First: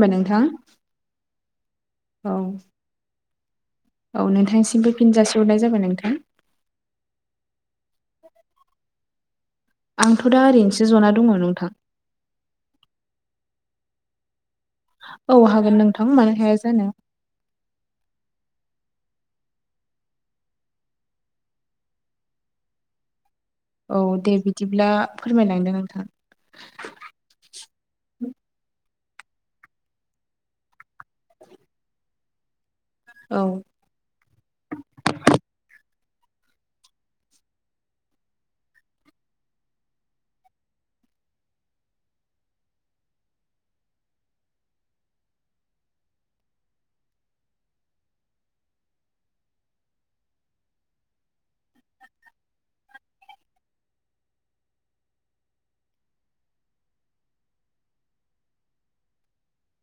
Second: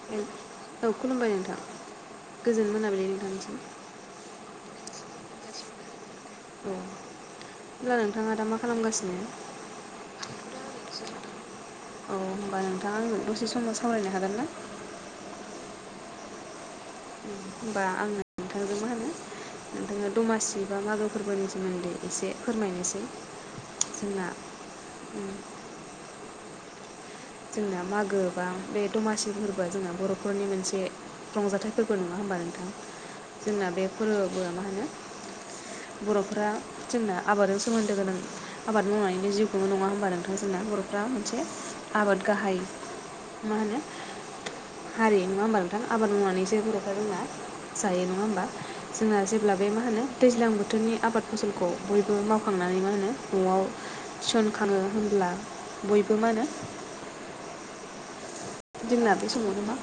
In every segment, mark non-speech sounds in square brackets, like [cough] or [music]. खुलुमबाय नोंथां औ खुलुमबाय नोंथां औ गोजोन मोनाबिलि नोंथांनिसिम। औ नोंथांसिमबो फिन जासि हरनाय जाबाय नोंथां। होनब्ला नोंथाङा दा मा खालामगासिनो? आंथ' दा ओरैनोसो जना दङ नोंथां। औ होमबा नोंथाङा आंजों दसे सम सावरायनो हागोन ना? औ हागोन नोंथां मानो हाया जानो। होमबा आङो नोंथांजों मा होनो नोंथांनो दमासि बा मागो फोरबोनि सोमोन्दै एसे फोरमायनोसै। औ जोंना दे बिदिब्ला फोरमायलांदो नोंथां जोंना मागो बा बे दमासि फोरबोआ जोंना बर'फोरनि मोनसे रंजाथाइ फोरबो नङा होमबा नोंथां औ जोंना बे फोरबोआ मा होनो बर'फोरा जोंना आबादजों सोमोन्दो गोनां आबाद मावनानैनो जिउ खुङो नङा होनबा नोंथां जोंना बर'फ्रा मोनसे आबाद गाहाय मा होनो हारि नङा होमबा नोंथां आबाद मावनानैसो बर'फ्रा जोंना जायो नङा होमबा जोंना जेब्ला बे मा होनो दैज्लां बोथोरनि आबाद फसलखौ बयबो मावखांनानै मा होनो न'आव सन खाङो होनब्ला बयबो मा होनो जोंना बे समावनो मा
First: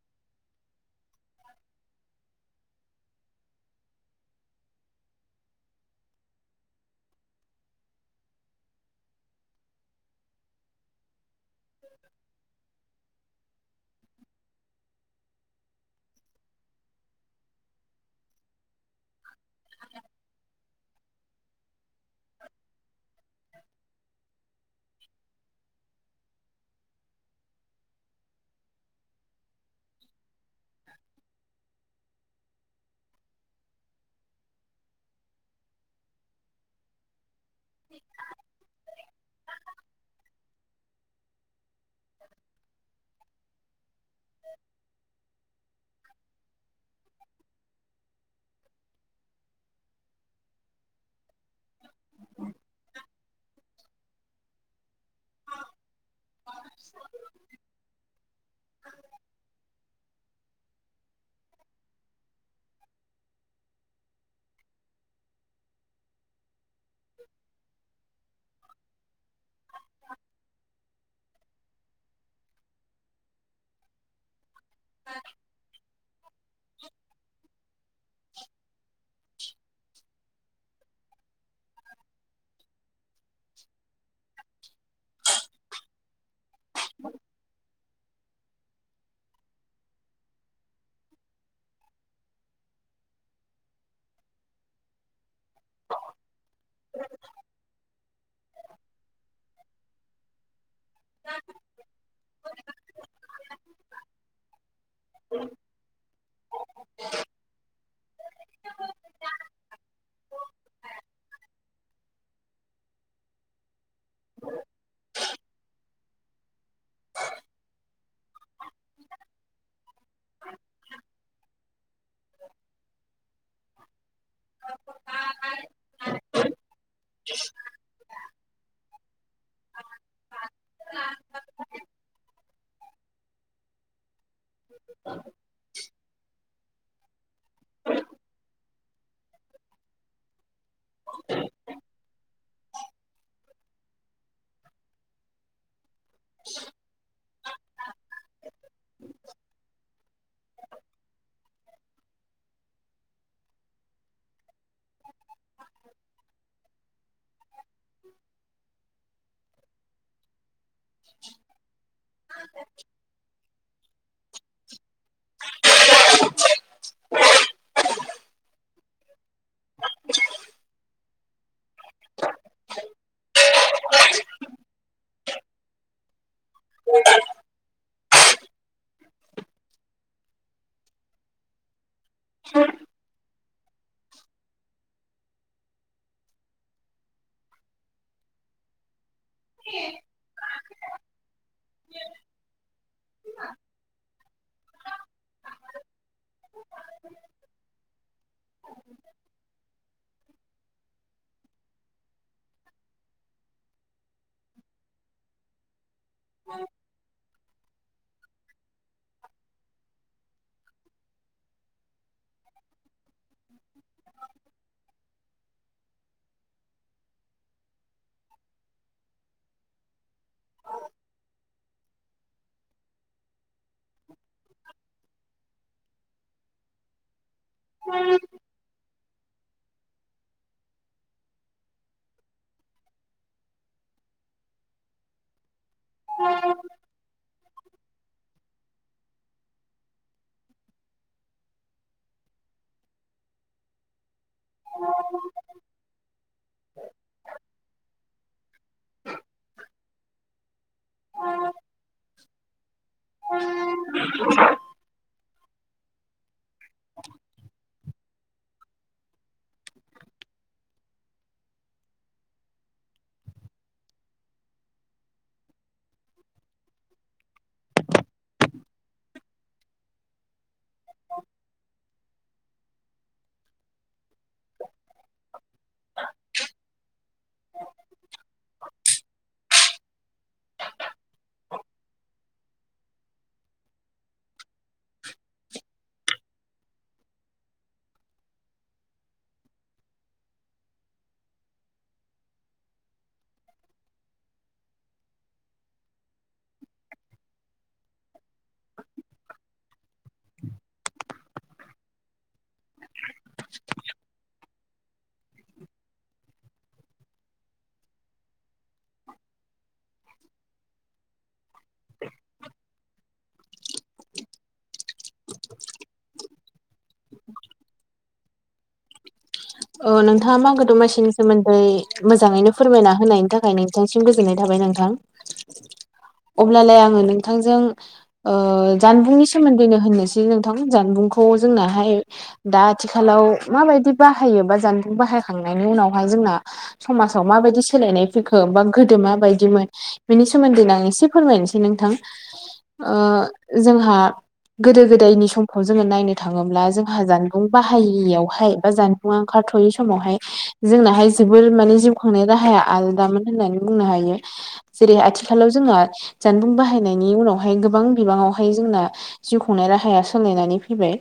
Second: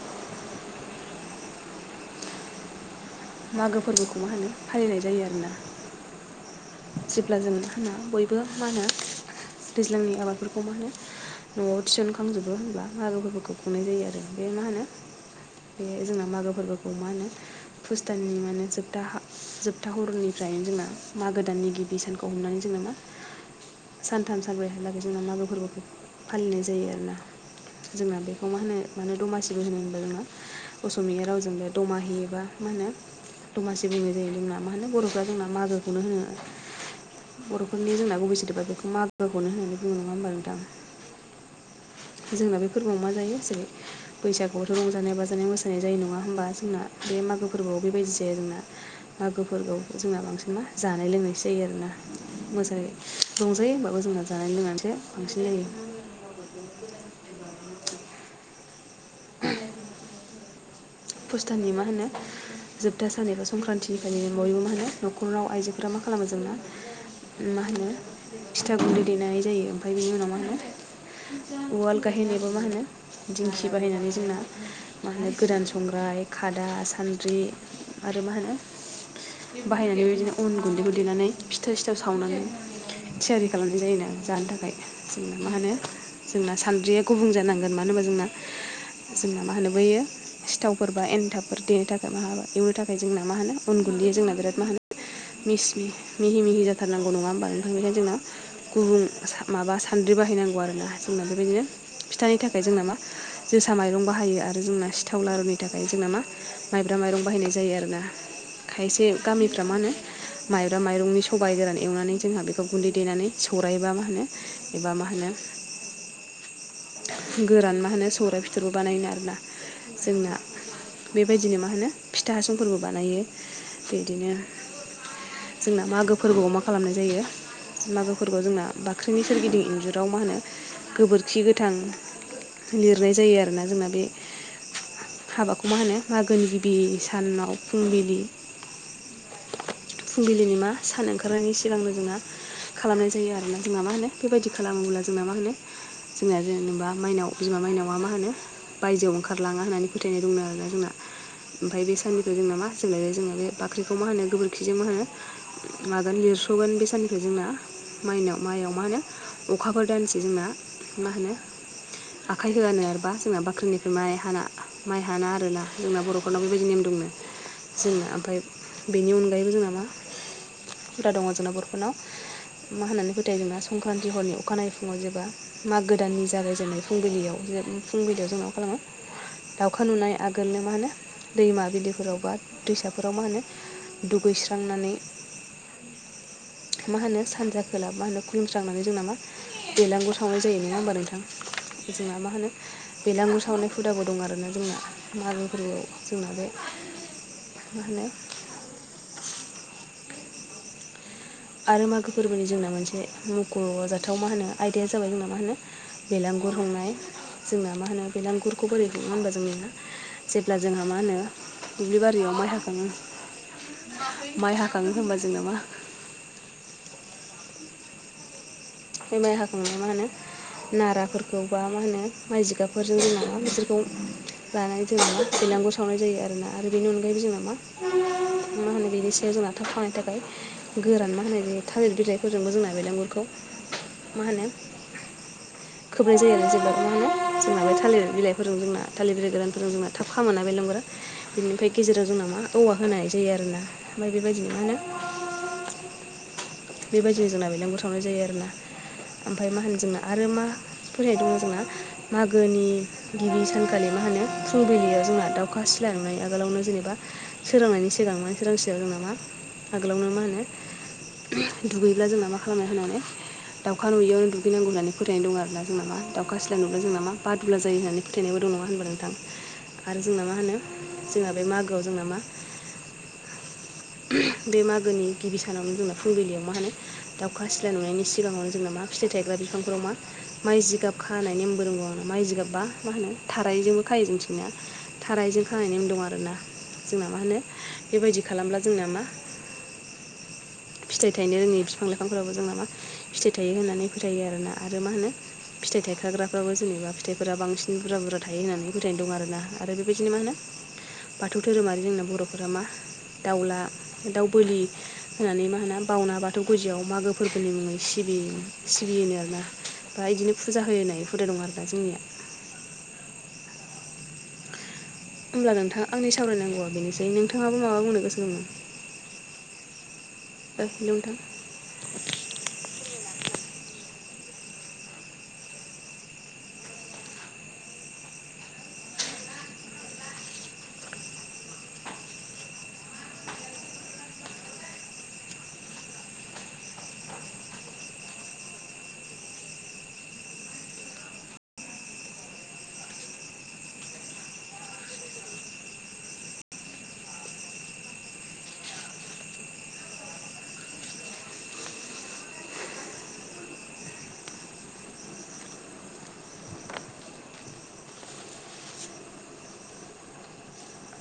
मागो फोरबोखौ मा होनो फालिनाय जायो आरोना जेब्ला जों होनना बयबो मा होनो दैज्लांनि आबादफोरखौ मा होनो न'आव थिसनखांजोबो होनब्ला मारुफोरखौ खुंनाय जायो आरो बे मा होनो बे जोंना मागो फोरबोखौ मा होनो पुष दाननि मा होनो जोबथा हा जोबथा हरनिफ्रायनो जोंना मागो दाननि गिबि सानखौ हमनानै जोंना मा सानथाम सानब्रैहालागै जोङो मागो फोरबोखौ फालिनाय जायो आरो ना। जोंना बेखौ मा होनो मानोे दमासिबो होनो होनबा जोङो असमिया रावजोंबो दमाहि एबा मा होनो दमासि बुंनाय जायो जोंना मा होनो बर'फ्रा जोंना मागोखौनो होनो। बर'फोरनि जोंना गुबै सोदोबा बेखौ मागोखौनो होननानै बुङो नङा होमबा नोंथां। जोंना बे फोरबोआव मा जायो जेरै बैसागुआवथ' रंजानाय बाजानाय मोसानाय जायो नङा होमबा जोंना बे मागो फोरबोआव बेबायदि जाया जोंना मागो फोरबोआव जोंना बांसिन मा जानाय लोंनायसो जायो आरोना मोजांयै रंजायो होमबाबो जोंना जानाय लोंनानैसो बांसिन जायो [inaudible] [inaudible] पुष दाननि मा होनो जोबथा सान एबा संक्रान्तनिफ्रायनो बयबो मा होनो न'खराव आइजोफोरा मा खालामो जोंना मा होनो फिथा गुन्दै देनाय जायो ओमफ्राय बिनि उनाव मा होनो उवाल गायहेन एबा मा होनो दिंखि बाहायनानै जोंना मा होनो गोदान संग्राय खादा सान्द्रि आरो मा होनो बाहायनानै बेबिदिनो उन गुन्दैखौ देनानै फिथा सिथोव सावनानै थियारि खालामनाय जायोना जानो थाखाय जोंनो मा होनो जोंना सान्द्रिया गुबुं जानांगोन मानो होनबा जोंना जोंना मा होनो बैयो सिथावफोर बा एन्थाबफोर देनो थाखाय माहाबा एवनो थाखाय जोंना मा होनो उन गुन्दै जोंना बिराद मा होनो मिस मि मिहि मिहि जाथारनांगौ नङा होमबा नोंथां बेखायनो जोंना गुबुं माबा सान्द्रि बाहायनांगौ आरोना जोंना बेबायदिनो फिथानि थाखाय जोंना मा जोसा माइरं बाहायो आरो जोंना थाव लारुनि थाखाय जोंना मा माइब्रा माइरं बाहायनाय जायो आरोना। खायसे गामिफ्रा मा होनो माइब्रा माइरंनि सबाइ गोरान एवनानै जोंहा बेखौ गुन्दै देनानै सौराइ एबा मा होनो एबा मा होनो गोरान मा होनो सौराइ बिथरबो बानायो आरोना। जोंना बेबायदिनो मा होनो फिथा हासुंफोरबो बानायो बिदिनो जोंना मागो फोरबोआव मा खालामनाय जायो मागो फोरबोआव जोंना बाख्रिनि सोरगिदिं इन्जुराव मा होनो गोबोरखि गोथां लिरनाय जायो आरोना जोंना बे हाबाखौ मा होनो मागो गिबि सानाव फुंबिलि फुंबिलिनि मा सान ओंखारनायनि सिगांनो जोंना खालामनाय जायो आरोना जोंना मा होनो बेबायदि खालामोब्ला जोंना मा होनो जोंना जेनेबा माइनाव बिमा माइनावा मा होनो बायजोयाव खारलाङा होननानै फोथायनाय दंनो आरोना जोंना। ओमफ्राय बे साननिफ्राय जोंना मा जोबलायबाय जोङो बे बाख्रिखौ मा होनो गोबोरखिजों मा होनो मागोनि लिरस'गोन बे साननिफ्राय जोंना माइनाव माइयाव मा होनो अखाफोर दानसे जोंना मा होनो आखाइ होआनो आरोबा जोंना बाख्रिनि माइ हाना माइ हाना आरोना जोंना बर'फोरनाव बेबायदि नेम दंनो। जोंना ओमफाय बेनि अनगायैबो जोंना मा हुदा दङ' जोंना बर'फोरनाव मा होननानै फोथायो जोंना संक्रान्ति हरनि अखानायै फुङाव जेब्ला मागो दाननि जागायजेननाय फुंबिलियाव जे फुंबिलियाव जोंनाव मा खालामो दाउखा नुनाय आगोलनो मा होनो दैमा बिलिफोराव बा दैसाफोराव मा होनो दुगैस्रांनानै मा होनो सानजा खोला मा होनो खुलुमस्रांनानै जोंना मा बेलांगुर सावनाय जायो नोङा होमबा नोंथां जोंना मा होनो बेलांगुर सावनाय हुदाबो दं आरोना जोंना मागो फोरबोआव जोंना बे मा होनो आरो मागो फोरबोनि जोंना मोनसे मख'जाथाव मा होनो आयदाया जाबाय जोंना मा होनो बेलांगुर हुंनाय जोंना मा होनो बेलांगुरखौ बोरै हुङो होनबा जोंनिया जेब्ला जोंहा मा होनो दुब्लि बारियाव माइ हाखाङो माइ हाखाङो होनबा जोङोना मा बे माइ हाखांनाया मा होनो नाराफोरखौ बा मा होनो माइ जिगाबफोरजों जोंना मा बिसोरखौ लानाय जों मा बिलागुर सावनाय जायो आरोना आरो बेनि अनगायैबो जोंना मा मा होनो बेनि बे जोंना थाब खामनाय थाखाय गोरान मा होनो बे थालिर बिलाइफोरजोंबो जोंना बेलांगुरखौ मा होनो खोबनाय जायो आरो जेब्ला मा होनो जोंना बे थालिर बिलाइफोरजों जोंना थालिर बिलाइ गोरानफोरजों जोंना थाब खामोना बेलांगुरा। बिनिफ्राय गेजेराव जोंना मा औवा होनाय जायो आरोना ओमफ्राय बेबायदिनो मा होनो बेबायदिनो जोंना बेलांगुर सावनाय जायो आरोना ओमफ्राय मा होनो जोंना आरो मा फोथायनाय दङ' जोंना मागोनि गिबि सानखालि मा होनो फुंबिलियाव जोंना दाउखा सिला नुनाय आगोलावनो जेनेबा सोरांनायनि सिगां मा सोरांसियाव जोंना मा आगोलावनो मा होनो दुगैब्ला जोंना मा खालामनाय होननानै दाउखा नुययावनो दुगैनांगौ होननानै फोथायनाय दं आरोना जोंना मा दाउखा सिल्ला नुब्ला जोंना मा बादुला जायो होननानै फोथानायबो दं नङा होनबा नोंथां आरो जोंना मा होनो जोंना बे मागोआव जोंना मा बे मागोनि गिबि सानावनो जोंना फुंबिलियाव मा होनो दाउखा सिला नुनायनि सिगाङावनो जोंना मा फिथाइ थायग्रा बिफांफोराव मा माइ जिगाब खानाय नेमबो रोंगौ आंना माइ जिगाबबा मा होनो थारायजोंबो खायो जोंथिंनिया थारायजों खानायनायनि दं आरोना जोंना मा होनो बेबायदि खालामब्ला जोंना मा फिथाइ थायनो रोंनि बिफां लाइफांफोराबो जोंना मा फिथाइ थायो होननानै फोथायो आरोना आरो मा होनो फिथाइ थायखाग्राफ्राबो जेनेबा फिथाइफोरा बांसिन बुरजा बुरजा थायो होननानै फोथायनाय दं आरोना आरो बेबायदिनो मा होनो बाथौ धोरोमारि जोंना बर'फोरा मा दाउला दाउ बोलि होनानै मा मान बावना बाथौ गुजिआव मागो फोरबोनि मुङै सिबि सिबियोनो आरोना बा बिदिनो फुजा होयो होननाय हुदा दं आरोना जोंनिया होमब्ला नोंथां आंनि सावरायनांगौआ बेनोसै नोंथाङाहाबो माबा बुंनो गोसो दङ अ नोंथाङा मागो हेलौ दमासिनि नोंथां सोमोन्दै मोजाङैनो फोरमायना होनायनि थाखाय नोंथांनिसिम गोजोननाय थाबाय नोंथां अब्लालाय आङो नोंथांजों ओ जानबुंनि सोमोन्दैनो होननोसै नोंथां जानबुंखौ जोंनाहाय दा आथिखालाव माबायदि बाहायो बा जानबुं बाहायखांनायनि उनावहाय जोंना समाजाव माबायदि सोलायनाय फैखो बा गोदो माबायदिमोन बेनि सोमोन्दैनो आं एसे फोरमायनोसै नोंथां ओ जोंहा गोदो गोदायनि समखौ जोङो नायनो थाङोब्ला जोंहा जानबुं बाहायियावहाय बा जान बु ओंखारथ'यै समावहाय जोंनाहाय जोबोर माने जिउ खांनाय राहाया आलदामोन होननानै बुंनो हायो जेरै आथिखालाव जोंहा जानबुं बाहायनायनि उनावहाय गोबां बिबाङावहाय जोंना जिउ खुंनाय राहाया सोलायनानै फैबाय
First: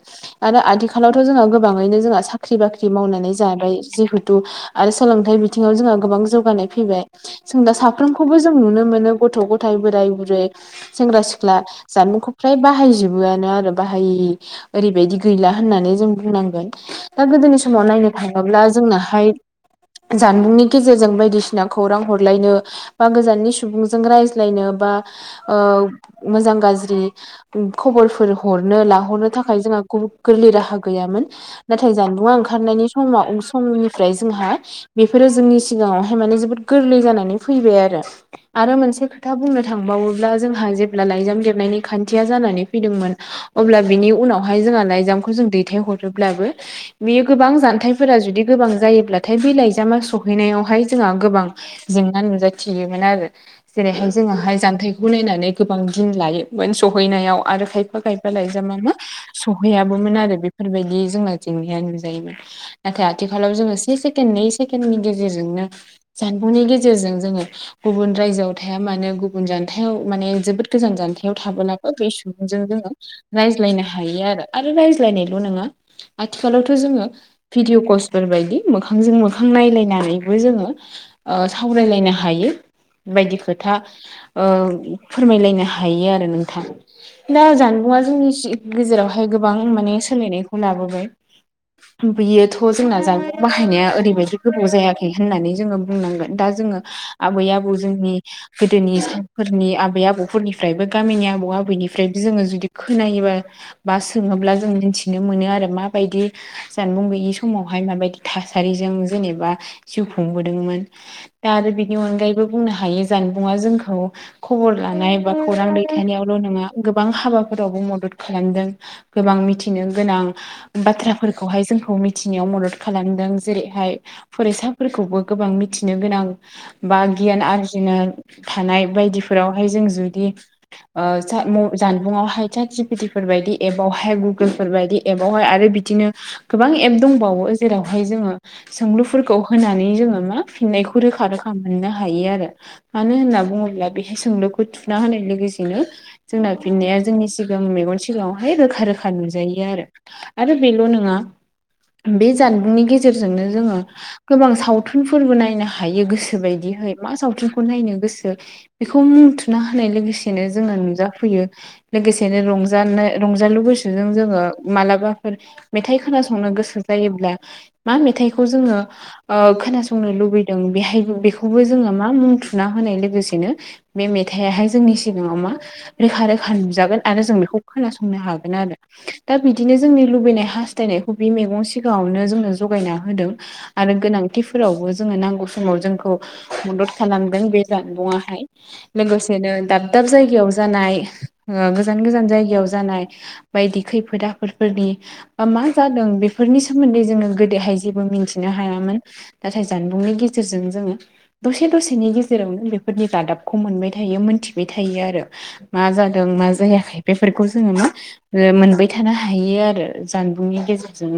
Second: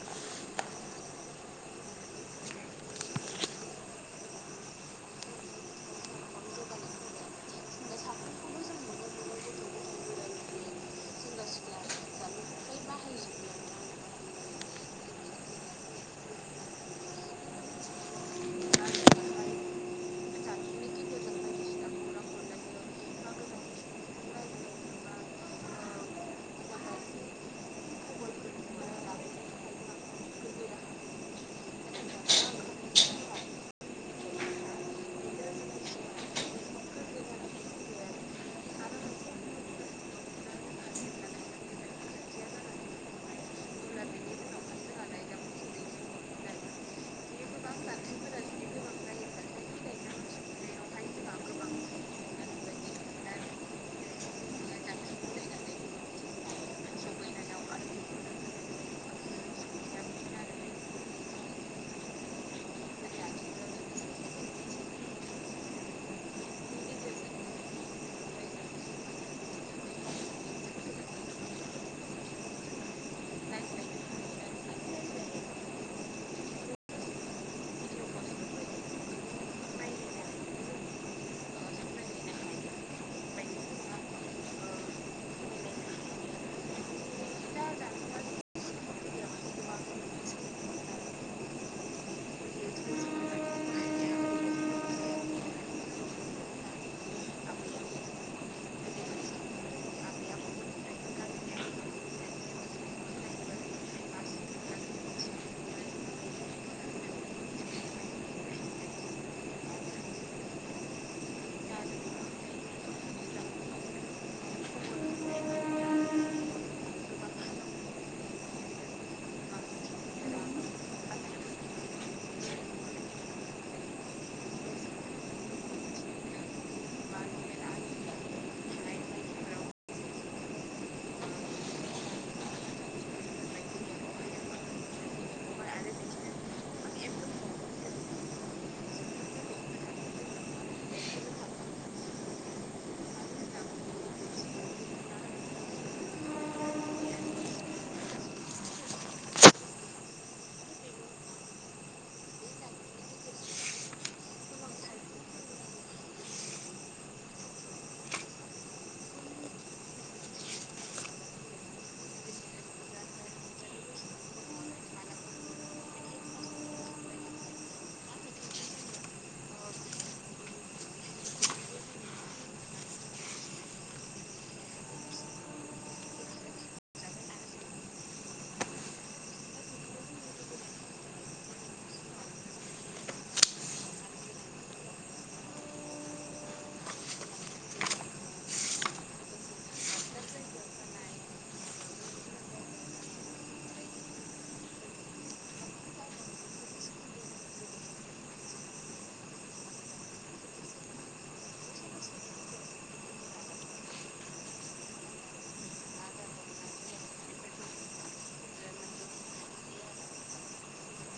आरो आथिखालावथ' जोंहा गोबाङैनो जोंहा साख्रि बाख्रि मावनानै जाबाय जिहेथु आरो सोलोंथाइ बिथिङाव जोंहा गोबां जौगानाय फैबाय जों दा साफ्रोमखौबो जों नुनो मोनो गथ' गथाय बोराय बुरै सेंग्रा सिख्ला जानबुंखौ फ्राय बाहायजोबोआनो आरो बाहायि ओरैबायदि गैला होननानै जों बुंनांगोन दा गोदोनि समाव नायनो थाङोब्ला जोंनाहाय जानबुंनि गेजेरजों बायदिसिना खौरां हरलायनो बा गोजाननि सुबुंजों रायज्लायनो बा ओ मोजां गाज्रि खबरफोर हरनो लाहरनो थाखाय जोंहा गुबु गोरलै राहा गैयामोन नाथाय जानबुंआ ओंखारनायनि समाव समनिफ्राय जोंहा बेफोरो जोंनि सिगाङावहाय माने जोबोद गोरलै जानानै फैबाय आरो आरो मोनसे खोथा बुंनो थांबावोब्ला जोंहा जेब्ला लाइजाम लिरनायनि खान्थिया जानानै फैदोंमोन अब्ला बिनि उनावहाय जोंहा लाइजामखौ जों दैथायहरोब्लाबो बे गोबां जानथायफोरा जुदि गोबां जायोब्लाथाय बे लाइजामा सहैनायावहाय जोंहा गोबां जेंना नुजाथियोमोन आरो जेरैहाय जोंङाहाय जानथायखौ नायनानै गोबां दिन लायोमोन सहैनायाव आरो खायफा खायफा लायजाम मा सहैयाबोमोन आरो बेफोरबायदि जोंना जेंनाया नु जायोमोन नाथाय आथिखालाव जोङो से सेकेण नै सेकेणनि गेजेरजोंनो जानबुंनि गेजेरजों जोङो गुबुन रायजोआव थाया मानो गुबुन जानथायाव माने जोबोद गोजान जानथायाव थाबोलाबो बे सुबुंजों जोङो रायज्लायनो हायो आरो आरो रायज्लायनायल' नङा आथिखालावथ' थ जोङो भिदिअ कसफोर बायदि मोखांजों मोखां नायलायनानैबो जोङो ओ सावरायलायनो हायो बायदि खोथा ओ फोरमायलायनो हायो आरो नोंथां दा जानबुंआ जोंनि सि गेजेरावहाय गोबां माने सोलायनायखौ लाबोबाय बियोथ' जोंना जानबु बाहायनाया ओरैबायदि गोबाव जायाखै होननानै जोङो बुंनांगोन दा जोङो आबै आबौ जोंनि गोदोनि सानफोरनि आबै आबौफोरनिफ्रायबो गामिनि आबौ आबैनिफ्रायबो जोङो जुदि खोनायोबा बा सोङोब्ला जों मोनथिनो मोनो आरो मा बायदि जानबुं गैयि समावहाय माबायदि थासारिजों जेनेबा जिउ खुंबोदोंमोन दा आरो बिनि अनगायैबो बुंनो हायो जानबुंआ जोंखौ खबर लानाय बा खौरां दैथायनायावल' नङा गोबां हाबाफोरावबो मदद खालामदों गोबां मिथिनो गोनां बाथ्रा फोरखौहाय जोंखौ मिथिनायाव मदद खालामदों जेरैहाय फरायसाफोरखौबो गोबां मिथिनो गोनां बा गियान आरजिनो थानाय बायदिफोरावहाय जों जुदि जानबुंआवहाय साट जिफिटिफोर बायदि एबावहाय गुगोलफोर बायदि एबावहाय आरो बिदिनो गोबां एप दंबावो जेरावहाय जोङो सोंलुफोरखौ होनानै जोङो मा फिननायखौ रोखा रोखा मोननो हायो आरो। मानो होनना बुङोब्ला बेहाय सोंलुखौ थुना होनाय लोगोसेनो जोंना फिननाया जोंनि सिगां मेगन सिगाङावहाय रोखा रोखा नुजायो आरो आरो बेल' नो ङा बे जानबुंनि गेजेरजोंनो जोङो गोबां सावथुनफोरबो नायनो हायो गोसो बायदिहै मा सावथुनखौ नायनो गोसो। बेखौ मुं थुना होनाय लोगोसेनो जोंङो नुजाफैयो लोगोसेनो रंजानो रंजालु गुसुजों जोङो मालाबाफोर मेथाइ खोनासंनो गोसो जायोब्ला मा मेथाइखौ जोङो ओ खोनासंनो लुबैदों बेहाय बेखौबो जोङो मा मुं थुना होनाय लोगोसेनो बे मेथायाहाय जोंनि सिगाङाव मा रोखा रोखा नुजागोन आरो जों बेखौ खोनासंनो हागोन आरो दा बिदिनो जोंनि लुबैनाय हा थायनायखौ बे मैगं सिगाङावनो जोंनो जगायना होदों आरो गोनांथिफोरावबो जोङो नांगौ समाव जोंखौ मदद खालामदों बे जानबुंआहाय लोगोसेनो दाब दाब जायगायाव जानाय गोजान गोजान जायगायाव जानाय बायदि खैफोद आफोदफोरनि। बा मा जादों बेफोरनि सोमोन्दै जोङो गोदोहाय जेबो मिथिनो हायामोन नाथाय जानबुंनि गेजेरजों जोङो दसे दसेनि गेजेरावनो बेफोरनि रादाबखौ मोनबाय थायो मोनथिबाय थायो आरो। मा जादों मा जायाखै बेफोरखौ जोङो मोनबाय थानो हायो आरो। जानबुंनि गेजेरजों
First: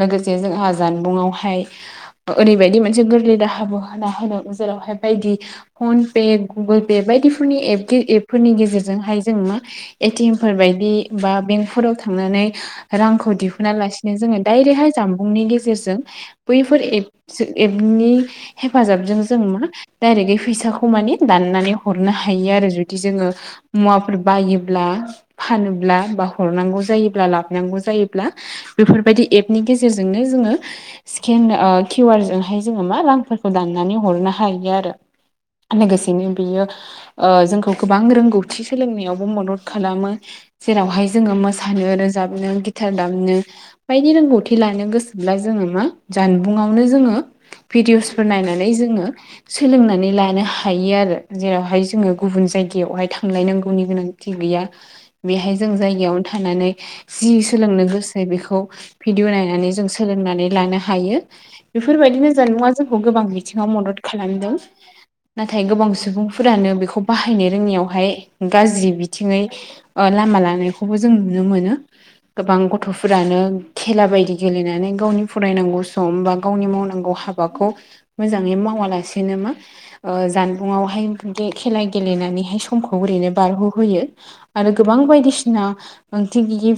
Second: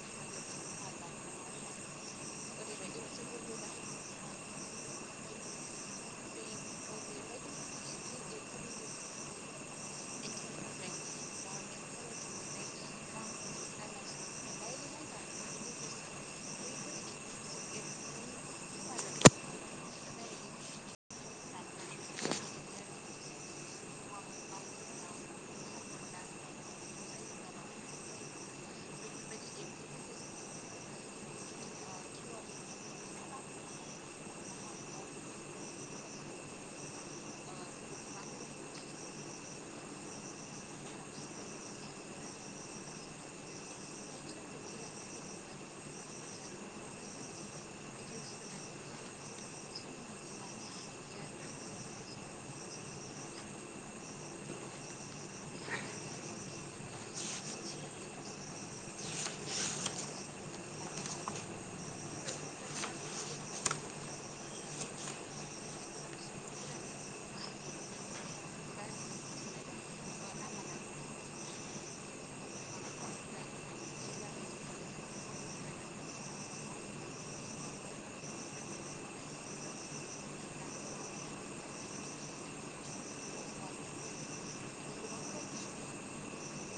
लोगोसे जोंहा जानबुंआवहाय ओरैबायदि मोनसे गोरलै राहाबो होना होदों जेरावहाय बायदि फन पे गुगोल पे बायदिफोरनि एप एपफोरनि गेजेरजोंहाय जों मा एटिएम फोर बायदि बा बेंकफोराव थांनानै रांखौ दिहुना लासिनो जोङो डाइरेक्टहाय जामबुंनि गेजेरजों बैफोर ए एपनि हेफाजाबजों जों मा डायरेक्टै फैसाखौ माने दाननानै हरनो हायो आरो जुदि जोङो मुवाफोर बायोब्ला फानोब्ला बा हरनांगौ जायोब्ला ला नांगौ जायोब्ला बेफोरबायदि एपनि गेजेरजोंनो जोङो स्केन किउ आर जोंहाय जोङो मा रांफोरखौ दाननानै हरनो हायो आरो लोगोसेनो बेयो जोंखौ गोबां रोंगौथि सोलोंनायावबो मदद खालामो। जेरावहाय जोङो मोसानो रोजाबनो गिटार दामनो बायदि रोंगौथि लानो गोसोब्ला जोङो मा जानबुंयावनो जोङो भिडिअसफोर नायनानै जोङो सोलोंनानै लानो हायो आरो जेरावहाय जोङो गुबुन जायगायावहाय थांलायनांगौनि गोनां थि गैया बेहाय जों जायगायावनो थानानै जि सोलोंनो गोसो बेखौ भिडिअ' नायनानै जों सोलोंनानै लानो हायो। बेफोरबायदिनो जानबुंआ जोंखौ गोबां बिथिङाव मदद खालामदों नाथाय गोबां सुबुंफोरानो बेखौ बाहायनो रोङियावहाय गाज्रि बिथिङै ओ लामा लांनायखौबो जों नुनो मोनो। गोबां गथ'फोरानो खेला बायदि गेलेनानै गावनि फरायनांगौ सम बा गावनि मावनांगौ हा बाखौ मोजाङै मावालासेनो मा ओ जानबुंयावहाय बे खेला गेलेनानैहाय समखौ ओरैनो बारहोहोयो आरो गोबां बायदिसिना ओंथि गैयि